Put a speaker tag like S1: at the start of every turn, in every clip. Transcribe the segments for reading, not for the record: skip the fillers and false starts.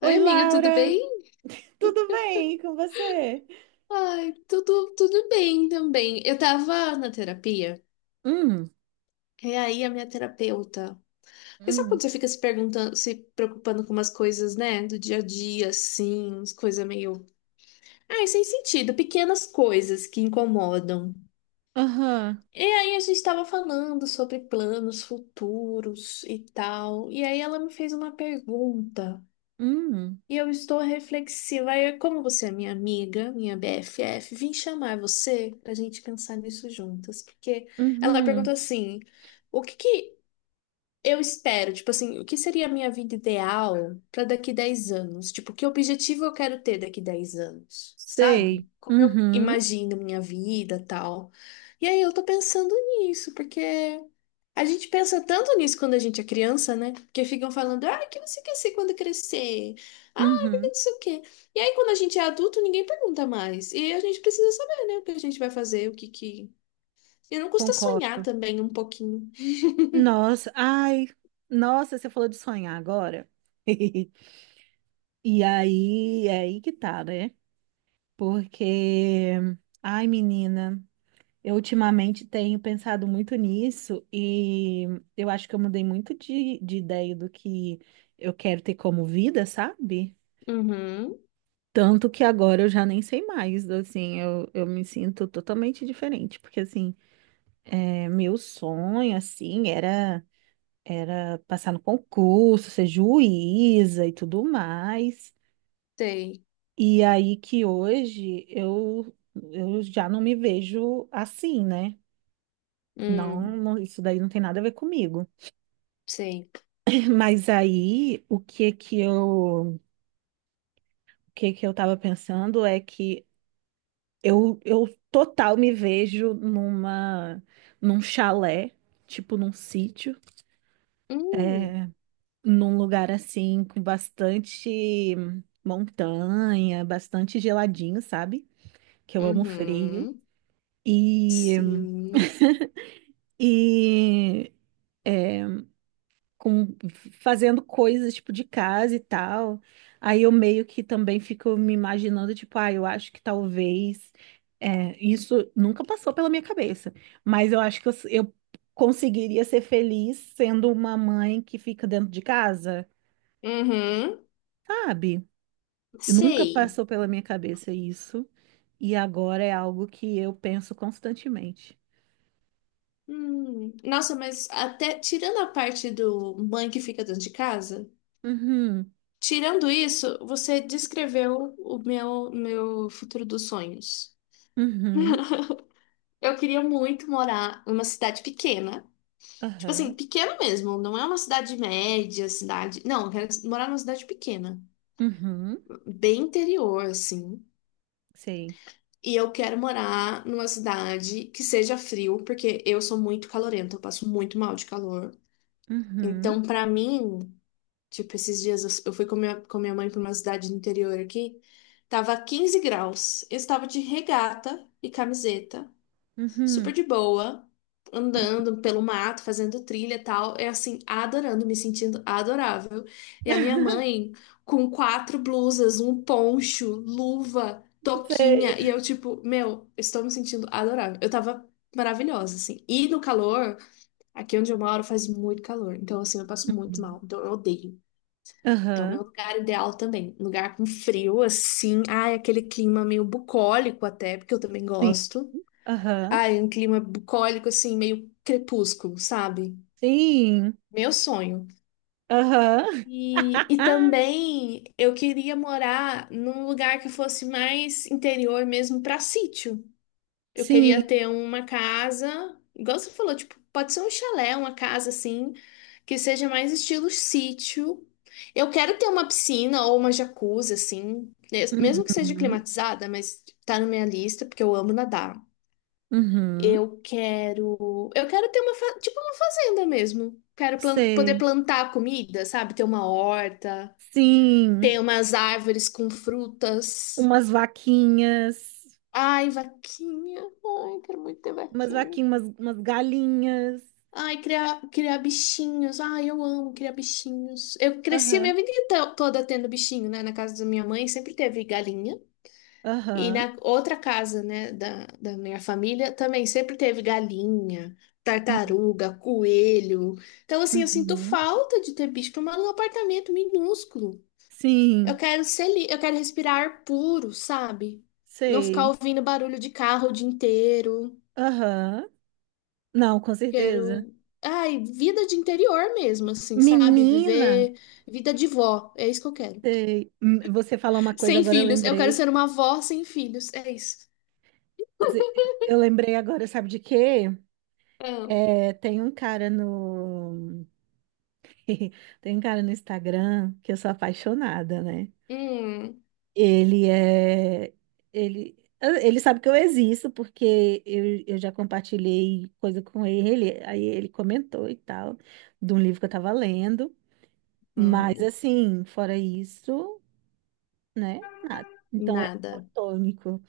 S1: Oi,
S2: Oi, amiga, tudo
S1: Laura!
S2: bem?
S1: Tudo bem com você?
S2: Ai, tudo bem também. Eu tava na terapia,
S1: Hum,
S2: e aí a minha terapeuta. Porque sabe quando
S1: hum,
S2: você fica se perguntando, se preocupando com umas coisas, né? Do dia a dia, assim, umas coisas meio. Ai, sem sentido, pequenas coisas que incomodam.
S1: aham,
S2: E aí a gente tava falando sobre planos futuros e tal. E aí ela me fez uma pergunta.
S1: hum,
S2: E eu estou reflexiva. Aí, como você é minha amiga, minha BFF, vim chamar você pra gente pensar nisso juntas. Porque ela perguntou
S1: uhum,
S2: assim: o que que eu espero, tipo assim, o que seria a minha vida ideal para daqui 10 anos? Tipo, que objetivo eu quero ter daqui 10 anos, sabe?
S1: sei,
S2: Como eu
S1: uhum,
S2: imagino minha vida, tal. E aí eu tô pensando nisso, porque a gente pensa tanto nisso quando a gente é criança, né? Porque ficam falando, ah, o que você quer ser quando crescer? Ah, porque
S1: uhum,
S2: não sei o quê. E aí quando a gente é adulto, ninguém pergunta mais. E a gente precisa saber, né, o que a gente vai fazer, o que que... E não custa sonhar
S1: concordo.
S2: também um pouquinho.
S1: Nossa, ai, nossa, você falou de sonhar agora. E aí, é aí que tá, né? Porque, ai, menina, eu ultimamente tenho pensado muito nisso e eu acho que eu mudei muito de ideia do que eu quero ter como vida, sabe?
S2: Uhum,
S1: Tanto que agora eu já nem sei mais, assim, eu me sinto totalmente diferente, porque, assim, é, meu sonho, assim, era, era passar no concurso, ser juíza e tudo mais,
S2: sei.
S1: e aí que hoje eu já não me vejo assim, né? Não,
S2: Hum,
S1: não, isso daí não tem nada a ver comigo.
S2: sei.
S1: Mas aí, o que que eu tava pensando é que eu total me vejo num chalé, tipo num sítio,
S2: Hum,
S1: é, num lugar assim com bastante montanha, bastante geladinho, sabe? Que eu amo frio.
S2: uhum,
S1: E,
S2: sim.
S1: e com fazendo coisas tipo de casa e tal. Aí eu meio que também fico me imaginando, tipo, ah, eu acho que talvez é, isso nunca passou pela minha cabeça, mas eu acho que eu conseguiria ser feliz sendo uma mãe que fica dentro de casa,
S2: Uhum,
S1: sabe? Nunca
S2: sei.
S1: passou pela minha cabeça isso, e agora é algo que eu penso constantemente.
S2: Hum. Nossa, mas até tirando a parte do mãe que fica dentro de casa,
S1: Uhum,
S2: tirando isso, você descreveu o meu futuro dos sonhos.
S1: uhum,
S2: Eu queria muito morar numa cidade pequena. Tipo assim,
S1: aham,
S2: pequena mesmo, não é uma cidade média, cidade. Não, eu quero morar numa cidade pequena,
S1: uhum,
S2: bem interior, assim.
S1: sei.
S2: E eu quero morar numa cidade que seja frio, porque eu sou muito calorenta, eu passo muito mal de calor.
S1: Uhum,
S2: Então, pra mim, tipo, esses dias eu fui com minha mãe pra uma cidade do interior aqui, tava 15 graus. Eu estava de regata e camiseta super
S1: uhum.
S2: de boa, andando pelo mato, fazendo trilha e tal. É assim, adorando, me sentindo adorável. E a minha mãe com quatro blusas, um poncho, luva, toquinha. E
S1: Sei.
S2: eu, tipo, meu, estou me sentindo adorável. Eu tava maravilhosa, assim. E no calor, aqui onde eu moro faz muito calor. Então, assim, eu passo muito
S1: Uhum.
S2: mal. Então, eu odeio. Então, meu
S1: Aham,
S2: lugar ideal também. Lugar com frio, assim. Ai, aquele clima meio bucólico até, porque eu também
S1: sim,
S2: gosto.
S1: aham,
S2: Ai, um clima bucólico, assim, meio crepúsculo, sabe?
S1: sim,
S2: Meu sonho.
S1: aham.
S2: E também eu queria morar num lugar que fosse mais interior mesmo para sítio. Eu queria
S1: Sim,
S2: ter uma casa, igual você falou, tipo, pode ser um chalé, uma casa assim, que seja mais estilo sítio. Eu quero ter uma piscina ou uma jacuzzi, assim, mesmo que seja
S1: uhum,
S2: climatizada, mas tá na minha lista, porque eu amo nadar.
S1: uhum,
S2: Eu quero ter uma, tipo uma fazenda mesmo. Quero poder
S1: sei,
S2: plantar comida, sabe? Ter uma horta,
S1: sim,
S2: ter umas árvores com frutas.
S1: umas vaquinhas,
S2: Ai, vaquinha. Ai, quero muito ter
S1: umas
S2: vaquinha.
S1: vaquinhas, umas galinhas,
S2: Ai, criar, criar bichinhos. Ai, eu amo criar bichinhos. Eu cresci a
S1: aham,
S2: minha vida toda tendo bichinho, né? Na casa da minha mãe sempre teve galinha. E
S1: aham,
S2: na outra casa, né, da minha família, também sempre teve galinha,
S1: uhum,
S2: tartaruga, coelho. Então, assim, eu sinto
S1: uhum,
S2: falta de ter bicho, que eu moro num apartamento minúsculo. Eu
S1: sim,
S2: quero ser, li- eu quero respirar ar puro, sabe? Não ficar
S1: sei,
S2: ouvindo barulho de carro o dia inteiro.
S1: aham, não, com certeza.
S2: Quero, ai, vida de interior mesmo, assim, sabe?
S1: Menina,
S2: Viver vida de vó, é isso que eu quero.
S1: sei, hum, você falou uma coisa,
S2: Sem
S1: agora eu
S2: filhos, eu quero
S1: lembrei,
S2: ser uma vó sem filhos, é isso.
S1: Você- eu lembrei agora, sabe de quê?
S2: Ah,
S1: É, tem um cara no tem um cara no Instagram que eu sou apaixonada, né?
S2: hum.
S1: Ele é ele sabe que eu existo porque eu já compartilhei coisa com ele, aí ele comentou e tal, de um livro que eu tava lendo, mas
S2: Hum.
S1: assim, fora isso, né? Nada. Então é
S2: Nada.
S1: platônico.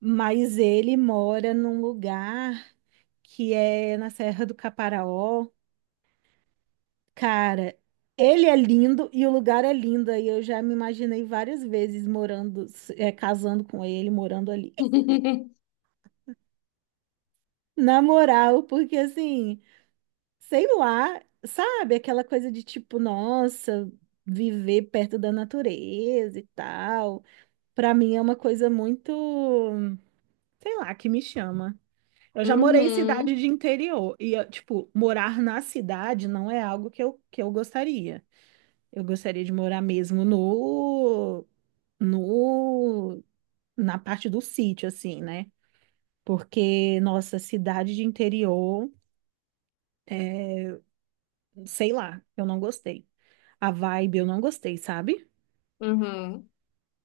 S1: Mas ele mora num lugar que é na Serra do Caparaó Cara, ele é lindo e o lugar é lindo. E eu já me imaginei várias vezes morando, é, casando com ele, morando ali. Na moral, porque assim, sei lá, sabe? Aquela coisa de tipo, nossa, viver perto da natureza e tal. Pra mim é uma coisa muito, sei lá, que me chama. Eu já morei em cidade
S2: Uhum,
S1: de interior e, eu, tipo, morar na cidade não é algo que eu gostaria. Eu gostaria de morar mesmo no, no, na parte do sítio, assim, né? Porque, nossa, cidade de interior, é, sei lá, eu não gostei. A vibe eu não gostei, sabe?
S2: uhum,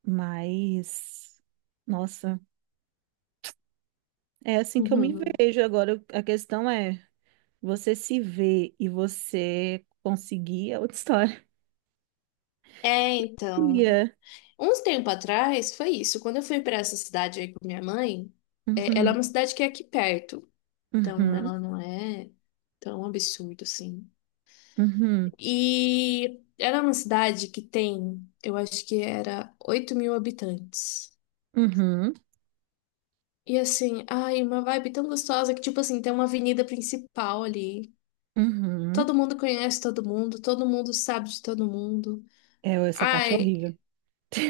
S1: Mas, nossa, é assim que eu me
S2: uhum.
S1: vejo. Agora, a questão é, você se vê e você conseguir é outra história.
S2: É, então,
S1: Ia.
S2: uns tempo atrás foi isso. Quando eu fui para essa cidade aí com minha mãe, é, ela é
S1: Uhum,
S2: uma cidade que é aqui perto, então
S1: uhum,
S2: ela não é tão absurdo assim.
S1: uhum,
S2: E era uma cidade que tem, eu acho que era 8 mil habitantes.
S1: uhum,
S2: E assim, ai, uma vibe tão gostosa que, tipo assim, tem uma avenida principal ali.
S1: uhum.
S2: Todo mundo conhece todo mundo sabe de todo mundo.
S1: É, essa parte é
S2: Ai,
S1: horrível.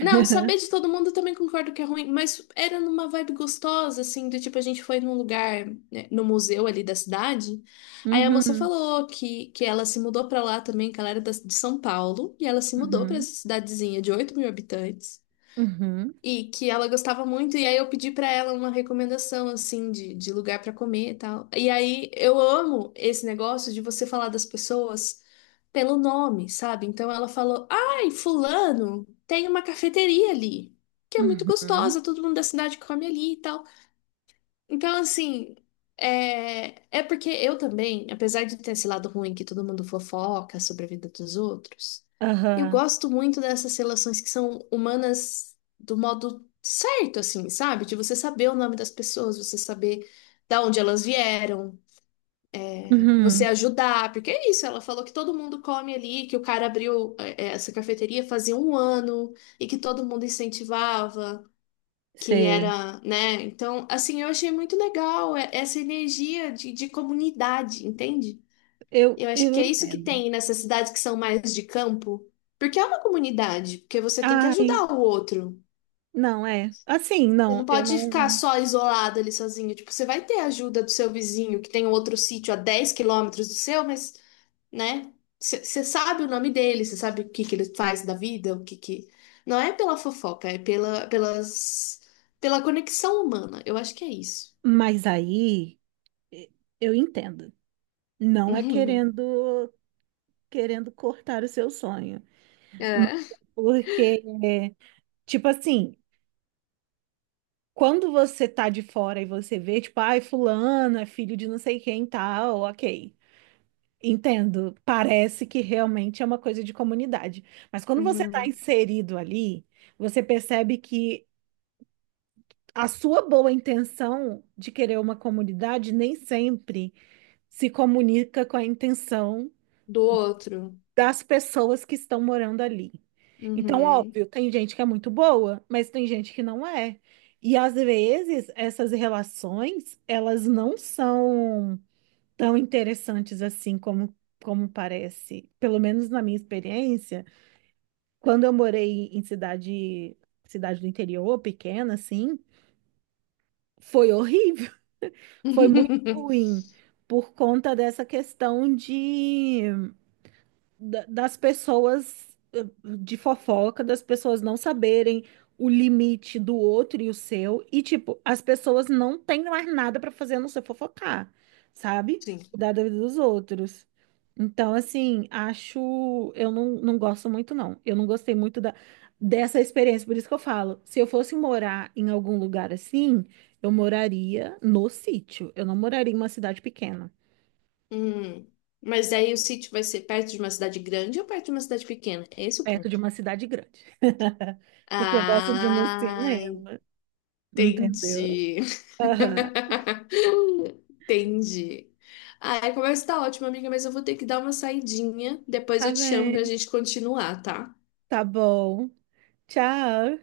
S2: não, saber de todo mundo eu também concordo que é ruim, mas era numa vibe gostosa, assim, do tipo, a gente foi num lugar, né, no museu ali da cidade, aí a moça
S1: Uhum,
S2: falou que ela se mudou pra lá também, que ela era de São Paulo, e ela se mudou pra
S1: uhum,
S2: essa cidadezinha de 8 mil habitantes,
S1: uhum,
S2: e que ela gostava muito, e aí eu pedi pra ela uma recomendação, assim, de lugar pra comer e tal. E aí eu amo esse negócio de você falar das pessoas pelo nome, sabe? Então ela falou: Ai, Fulano, tem uma cafeteria ali, que é muito
S1: uhum,
S2: gostosa, todo mundo da cidade come ali e tal. Então, assim, é porque eu também, apesar de ter esse lado ruim que todo mundo fofoca sobre a vida dos outros, eu
S1: aham,
S2: gosto muito dessas relações que são humanas do modo certo, assim, sabe? De você saber o nome das pessoas, você saber da onde elas vieram, você
S1: uhum,
S2: ajudar, porque é isso, ela falou que todo mundo come ali, que o cara abriu é, essa cafeteria fazia um ano e que todo mundo incentivava que
S1: sei.
S2: era, né? Então, assim, eu achei muito legal essa energia de, comunidade, entende? Eu acho
S1: Eu
S2: que é isso que
S1: entendo.
S2: tem nessas cidades que são mais de campo, porque é uma comunidade, porque você tem que
S1: Ai,
S2: ajudar o outro.
S1: não, é. Assim,
S2: Você
S1: não,
S2: não
S1: eu
S2: pode ficar
S1: não.
S2: só isolado ali sozinho. Tipo, você vai ter a ajuda do seu vizinho que tem outro sítio a 10 km do seu, mas, né? Você sabe o nome dele, você sabe o que que ele faz da vida, o que que... Não é pela fofoca, é pela conexão humana. Eu acho que é isso.
S1: Mas aí, e- eu entendo. Não é
S2: Uhum.
S1: querendo cortar o seu sonho. Mas
S2: É.
S1: é porque, tipo assim, quando você tá de fora e você vê, tipo, ai, fulano é filho de não sei quem e tal, ok. Entendo. Parece que realmente é uma coisa de comunidade. Mas quando você está
S2: Uhum.
S1: inserido ali, você percebe que a sua boa intenção de querer uma comunidade nem sempre se comunica com a intenção
S2: Do outro.
S1: das pessoas que estão morando ali. Então,
S2: Uhum.
S1: óbvio, tem gente que é muito boa, mas tem gente que não é. E às vezes essas relações, elas não são tão interessantes assim como parece. Pelo menos na minha experiência, quando eu morei em cidade do interior, pequena, assim, foi horrível, foi muito ruim por conta dessa questão das pessoas de fofoca, das pessoas não saberem o limite do outro e o seu, e tipo, as pessoas não têm mais nada pra fazer a não ser fofocar, sabe?
S2: Sim.
S1: Cuidar da vida dos outros. Então, assim, acho. Eu não, não gosto muito, não. Eu não gostei muito dessa experiência. Por isso que eu falo, se eu fosse morar em algum lugar assim, eu moraria no sítio. Eu não moraria em uma cidade pequena.
S2: Hum. Mas daí o sítio vai ser perto de uma cidade grande ou perto de uma cidade pequena? É esse é o
S1: Perto de
S2: ponto.
S1: uma cidade grande. Porque eu gosto de ir no
S2: Ah,
S1: cinema, entendeu?
S2: entendi.
S1: Aham.
S2: Entendi. Ah, a conversa tá ótima, amiga, mas eu vou ter que dar uma saidinha. Depois
S1: Tá
S2: eu te chamo pra
S1: bem,
S2: gente continuar, tá?
S1: tá bom. Tchau.